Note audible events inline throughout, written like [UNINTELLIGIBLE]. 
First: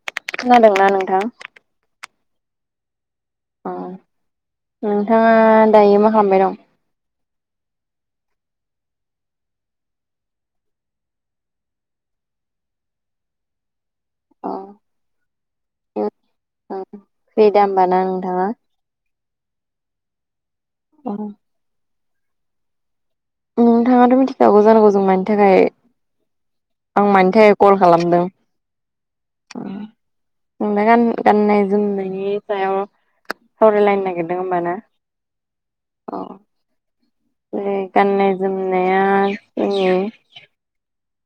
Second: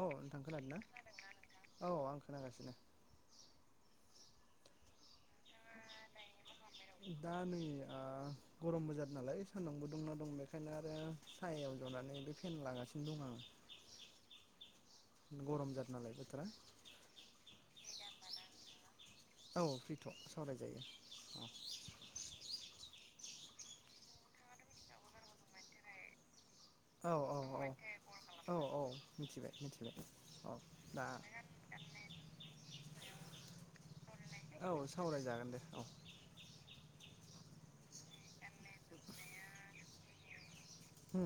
औ नोंथां खोनादोना खोनादोंना नोंथां औ आं खोनागासिनो? अ नोंथाङा दायो मा खालामबाय दं। दा नै आ गरमबो जादो नालाय सान्दुंबो दंना दं बेखायनो आरो सायायाव जनानै बे फेन लागासिनो दं आङो। [UNINTELLIGIBLE] अ गरम जादों नालाय बोथोरा फ्रि दामब ना नोंथाङा? औ फ्रिथ' सावरायजायो। औ। नोंथाङाथ' मिथिखागौ जानांगौ जों मानि थाखाय आं औ मानि औ थाखाय कल खालामदों? औ औ मिथिबाय मिथिबाय औ अ बे गान दा गाननायनि सायाव? सावरायलायनो नागिरदों औ होमबाना सावरायजागोन दे औ अ बे गाननाय जोमनाया जोंनि हु?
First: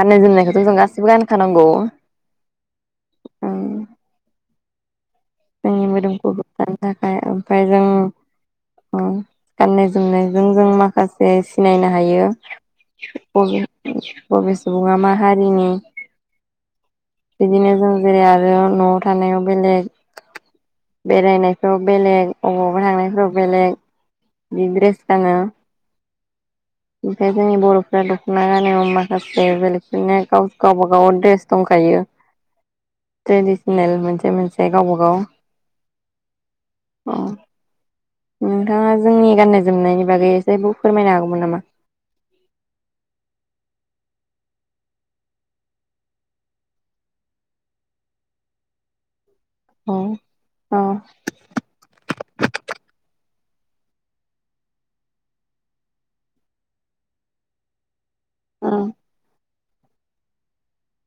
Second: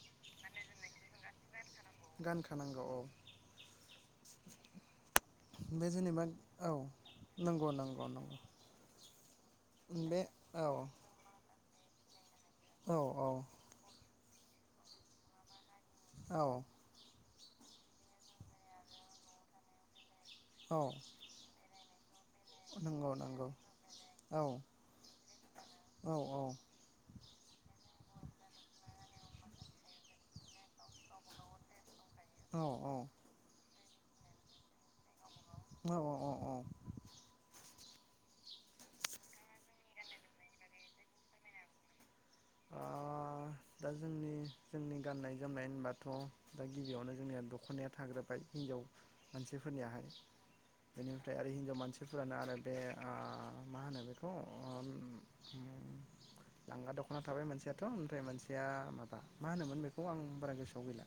गाननाय जोमनायखौथ' जों गासिबो गानखानांगौ। गानखानांग [UNINTELLIGIBLE] औ जोंनि बे जेनेबा मोदोमखौ औ होबथानो नोंगौ नोंगौ नोंगौ‌। अ गाननाय जोमनायजों जों माखासे सिनायनो हायो। औ औ बबे-बबे सुबुङा माहारिनि औ। बिदिनो जों जेरै आरो न'आव थानायाव बेलेग औ बेरायनायफ्राव बेलेग अबावबा नंगौ थांनायफ्राव नंगौ बेलेग औ बि द्रेस गानो औ औ। ओमफ्राय जोंनि बर'फ्रा दख'ना गानायाव माखासे बेलेगफोरनोाव गावबाागाव द्रेस दंखायो। औ औ ट्रेडिसनेल मोनसे मोनसे गावबा गाव औ औ अ औ। अ नोंथाङा जोंनि गाननाय जोमनायनि बागै जेबो फोरमायनो हागौमोन नामा? अ दा जोंनि जोंनि गाननाय जोमनाय होनबाथ' दा गिबियावनो जोंनिया दख'नाया थाग्रोबाय हिनजाव औ मानसिफोरनियाहाय औ बेनिफ्राय आरो हिनजाव मानसिफोरानो आरो बे आ मा होनो बेखौ आ उम लांगा दख'ना थाबाय मोनसेयाथ' ओमफ्राय थिया मादा मा होनोमोन बेखौ आं बारा गोसोआव गैला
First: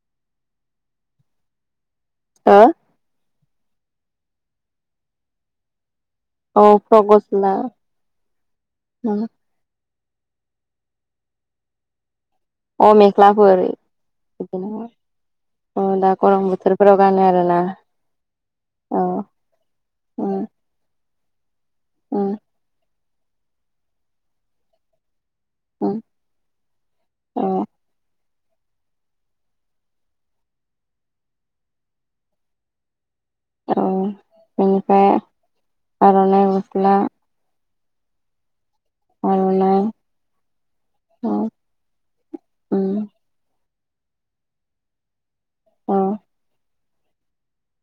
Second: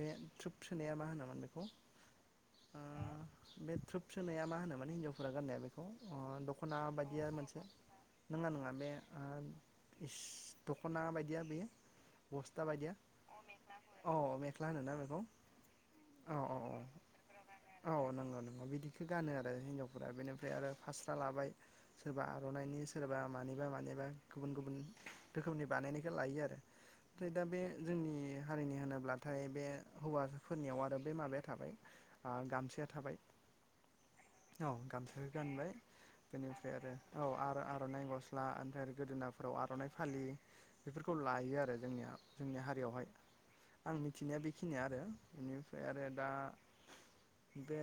बे थरब सोनाया मा होनोमोन बेखौ? ओ। बे थ्रुब सोनाया मा होनो मान हिन्जावफोरा गाननाया बेखौ? अ औ दख'ना फ्रक बायदिया गस्ला मोनसे नङा नङा बे एस दख'ना बायदिया बेयो? बस्था अ बायदिया मेख्लाफोर औ बिदिनो मेख्ला होनोना बेखौ? अ दा औ गरम औ बोथोरफोराव गानो आरोना औ औ नोंगौ नौ औ बिदिखौ गानो आरो हिनजावफोरा उम बेनिफ्राय आरो फास रां लाबाय सोरबा उम आर'नाइनि सोरबा मानिबा मानिबा गुबुन गुबुन रोखोमनि बानाय उम दा औ बे जोंनि हारिनि होनोब्लाथाय बे हौवाफोरनियाव आरो बे माबाया थाबाय गामसया थाबाय औ औ बेनिफ्राय गामसखौ गानबाय आर'नाइ बेनिफ्राय आरो गस्ला औ आरो आर'नाइ गस्ला ओमफ्राय गोदोनाफोराव आर'नाइ फालि बेफोरखौ औ लायो आरो जोंनिया जोंनि औ हारियावहाय आं मिथिनाया बेखिनिया आरो बेनिफ्राय औ आरो दा बे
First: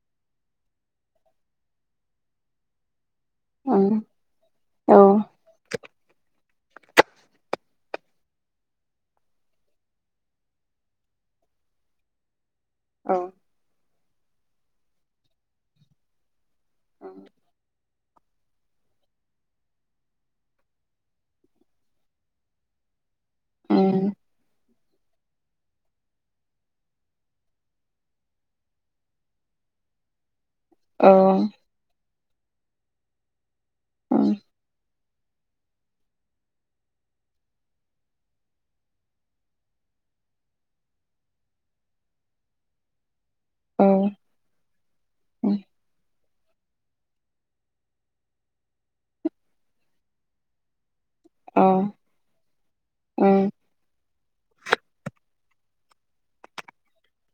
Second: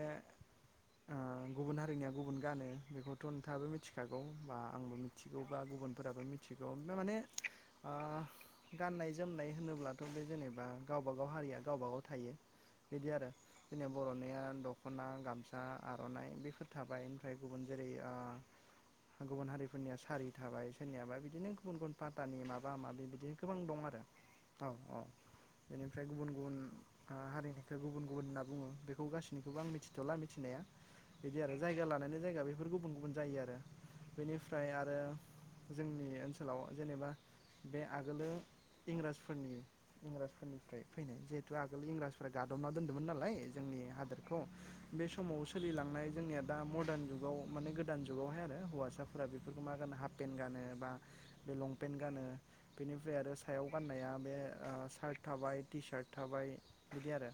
गुबुन हारिनिया गुबुन गानो बेखौ नोंथाङाबो उम मिथिखागौ बा औ आंबो मिथिगौ बा गुबुनफोराबो मिथिगौ दा माने ओ गाननाय जोमनाय होनोब्लाथ' बे जेनेबा गावब गाव हारिया गावब गाव थायो बिदि उम औ आरो जोंनियाव बर'निया दख'ना गामसा आर'नाइ बेफोर थाबाय ओमफ्राय गुबुन जेरै ओ गुबुन हारिफोरनिया सारि थाबाय सोरनियाबा बिदिनो गुबुन गुबुन पाथानि माबा माबा माबि बिदि गोबां दं आरो उम औ औ बेनिफ्राय गुबुन गुबुन ओ हारिनिखो गुबुन गुबुन होनना बुङो बेखौ गासैनिखौबो आं मिथिथ'ला मिथिनाया। औ बिदि आरो जायगा लानानै जायगा बेफोर गुबुन गुबुन जायो आरो उम बेनिफ्राय आरो जोंनि ओनसोलाव जेनेबा बे आगोलो इंराजफोरनि इंरफोरनिफ्राय फैनाय जिहेतु आगोल इंराजफोर आ गादबना दोन्दोंमोन नालाय जोंनि हादोरखौ बे समाव सोलिलांनाय जोंनिया दा मदार्न जुगाव माने गोदान जुगावहाय आरो हौवासाफोरा बेफोरखौ मा गानो हाफपेन गानो बा बे अ। लंपेन्ट गानो बेनिफ्राय आरो सायाव गाननाय या बे ओ सार्ट थाबाय टि सार्ट थाबाय बिदि आरो।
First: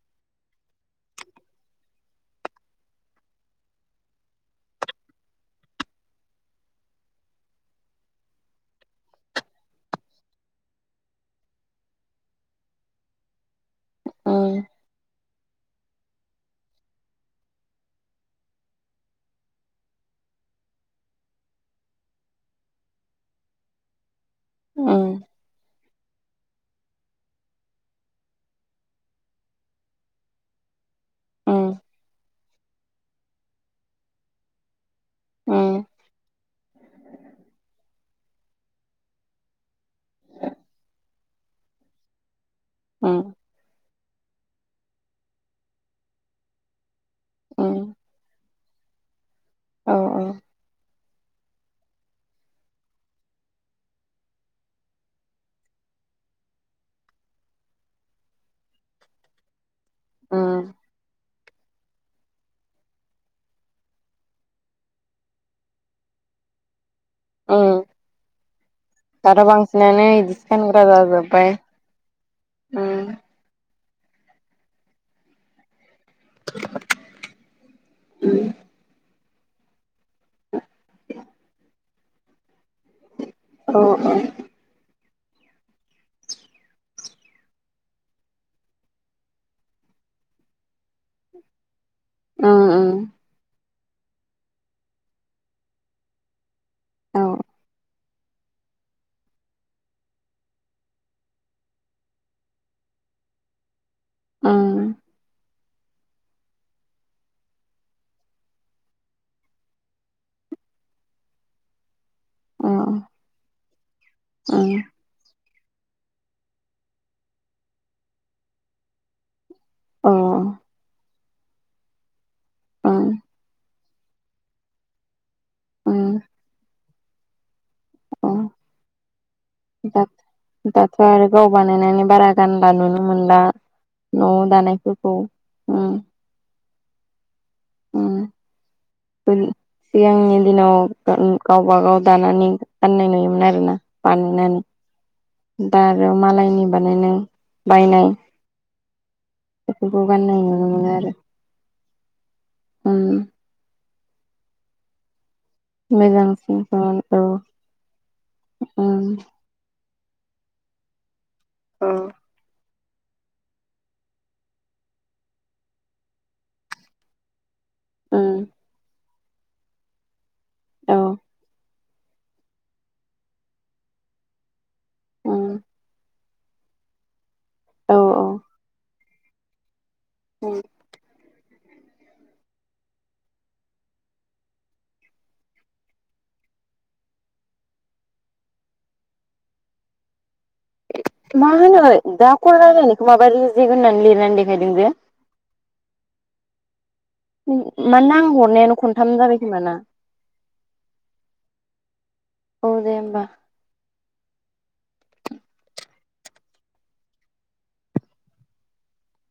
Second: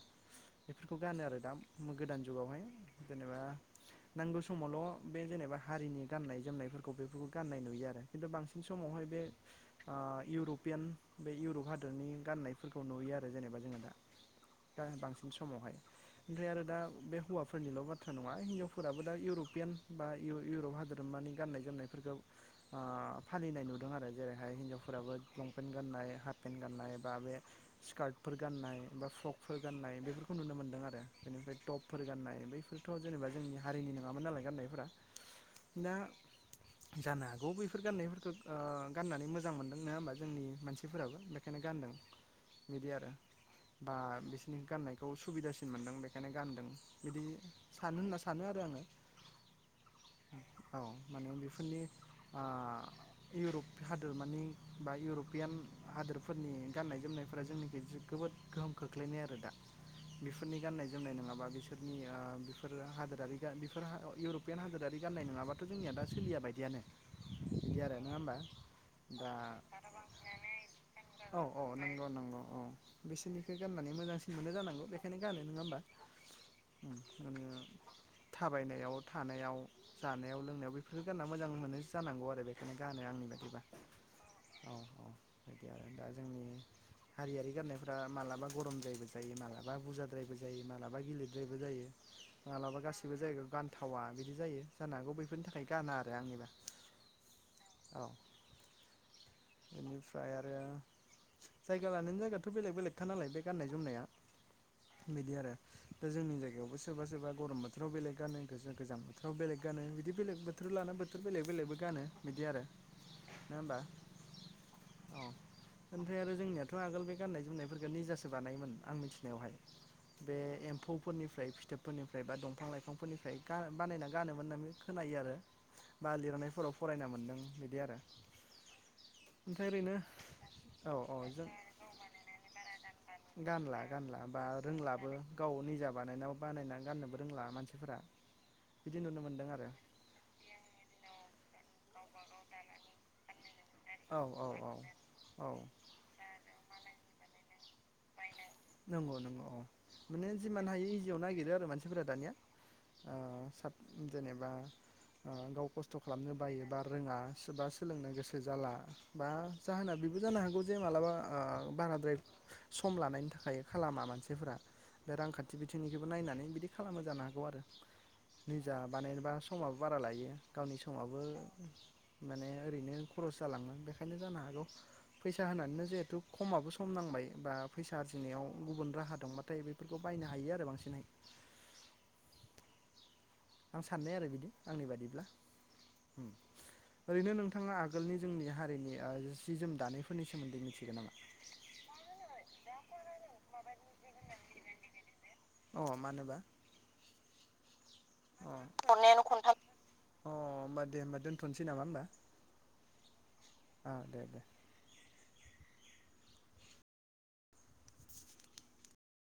बेफोरखौ गानो आरो दा गोदान जुगावहाय जेनेबा नांगौ समावल' बे जेनेबा हारिनि गाननाय जोमनायफोरखौ बेफोरखौ गाननाय नुयो आरो खिन्थु बांसिन समावहाय बे ओ इउरपियान बे इउरप हादरनि गान्नायफोरखौ नुयो आरो जेनेबा जोङो दा। उम दा बांसि न समावहाय ओमफ्राय आरो दा बे हौवाफोरनिल' बाथ्रा नङा हिनजावफोराबो दा इउर'पियान बा इउ-इउरप हादोरमानि गाननाय जोमनायफोरखौ ओ फालिनाय नुदों आरो हाय हिनजावफोराबो उम लंपेन्ट गाननाय हाफ पेन्ट गाननाय बा बे स्कार्टफोर गान्नाय बा फ्रकफोर गान्नाय बेफोरखौ नुनो मोनदों आरो। बेनिफ्राय टपफोर गाननाय बैफोरथ' जेनेबा जोंनि हारिनि नङामोन नालाय गाननायफोरा। दा जानो हागौ बेैफोर गाननायफोरखौ ओ गाननानै मोजां मोनदों नङा होमबा? जोंनि मानसिफोराबो बेखायनो गानदों। बिदि आरो उम बा बिसोरनि गाननायखौ सुबिदासिन मोनदों बेखायनो गानदों। बिदि उम सानो होनना सानो आरो आङो। औ औ। औ माने बेफोरनि ओ इउरप हादोरमानि बा इउर'पियान हादोरफोरनि गाननाय जोमनायफोरा जोंनि गेजेरजों जोबोद गोहोम खोख्लैनाय आरो दा बेफोरनि उम गाननाय जोमनाय नङाबा बे सोरनि ओ बेफोर हादोरारि गा बेफोर हा इउरपियान हादोरारि गाननाय नङाबाथ' जोंनिया दा सोलिया बायदियानो। बिदि उम आरो नङा होमबा? दा दाथ' बांसिनानो बिदिसो गानग्रा औ जाजोबबाय औ नंगौ नंगौ औ ओम। बिसोरनिखौ गाननानै मोजांसिन मोनो जानांगौ बेखायनो गानो नङा होमबा? उम थाबाइनायाव थानायाव जानायाव लोंनायाव बेफोरखौ गानना मोजां मोनो जानांगौ आरो बेखायनो गानो आंनि बाय औ औ। दियाव दा जोंनि हारियारि गाननायफ्रा मालाबा गरमद्रायबो जायो मालाबा बुरजाद्रायबो जायो मालाबा गिलिरद्रायबो जायो उम मालाबा उम गासैबो जायगायाव गानथावा बिदि जायो जानो हागौ बैफोरनि थाखाय गाना आरो आंनिबा। औ औ। [INAUDIBLE] बेनिफ्राय आरो जायगा लानानै जायगाथ' बेलेग बेलेगखा नालाय बे गाननाय जोमनाया। उम बिदि आरो दा जोंनि जायगायावबो सोरबा सोरबा गरम बोथोराव बेलेग गानो गो-गोजां बोथोराव बेलेग गानो बिदि बेलेग बोथोर थोर लाना बोथोर बेलेग बेलेगबो गानो बिदि आरो। औ उम नङा होमबा औ। ओमफ्राय आरो जोंनियाथ' आगोल बे गाननाय जोमनायफोरखौ निजासो बानायोमोन आं मिथिनायावहाय। औ बे एम्फौफोरनिफ्राय फिथोबफोरनिफ्राय बा दंफां उम लाइफांफोरनिफ्राय गा बानायना गानोमोन होनना खोनायो आरो बा लिरनायफोराव फरायना मोन्दों बिदि आरो। अ। ओमफ्राय ओरैनो औ औ आरो गाव जों बानायनानै बारा गानला नुनो मोनला [UNINTELLIGIBLE] गानला गानला न'आव बा रोंलाबो दानायफोरखौ गाव औ निजा बानायनाव बानायना गाननोबो रोंला। मानसिफोरा ओम बिदि नुनो ओम मोनदों आरो सिगांनि दिनाव ओम गावबा गाव दानानै गाननाय नुयोमोन आरोना औ औ औ औ बानायनानै दा आरो मालायनि बानायनाय बायनाय नंगौ नंगौ अ बेफोरखौ माने गाननाय जिमान नुनो हायो मोनो आरो इजियाव नागिरो आरो मानसिफोरा दानिया उम ओ साब जेनेबा ओ गाव खस्थ' खालामनो मोजांसिन बायो बा औ रोङा सोरबा सोलोंनो गोसो जाला उम बा जाहोना बेबो जानो हागौ जे मालाबा उम बाराद्राय सम लानायनि थाखाय थाखाय खालामा मानसिफोरा बे रांखान्थि बिथिंनिखोबो नायनानै बिदि खालामो जानो हागौ आरो निजा बानायनोबा समाबो बारा लायो गावनि औ समाबो माने ओरैनो खरस जालाङो बेखायनो जानो हागौ फैसा उम होनानैनो जिहेथु खमाबो सम नांबाय बा औ फैसा औ आरजिनायाव गुबुन राहा दंबाथाय बे बेफोरखौ बायनो हायो आरो बांसिनहाय आं साननाय आरो बिदि आंनि बादिब्ला ओम ओरैनो नोंथाङा आगोलनि जोंनि हारिनि ओ जि जोम दानायफोरनि सायाव मा होनो दा कल रायलायनायखौ माबाय रेजेग होननानै लिरनानै देखायदों जे अ मानोबा मानोना आं अ हरनायानो खनथाम जाबाय खोमाना अ होमबा दे होबा दोन्थ'नोसै नामा होनबा औ दे होमबा औ दे दे [INAUDIBLE]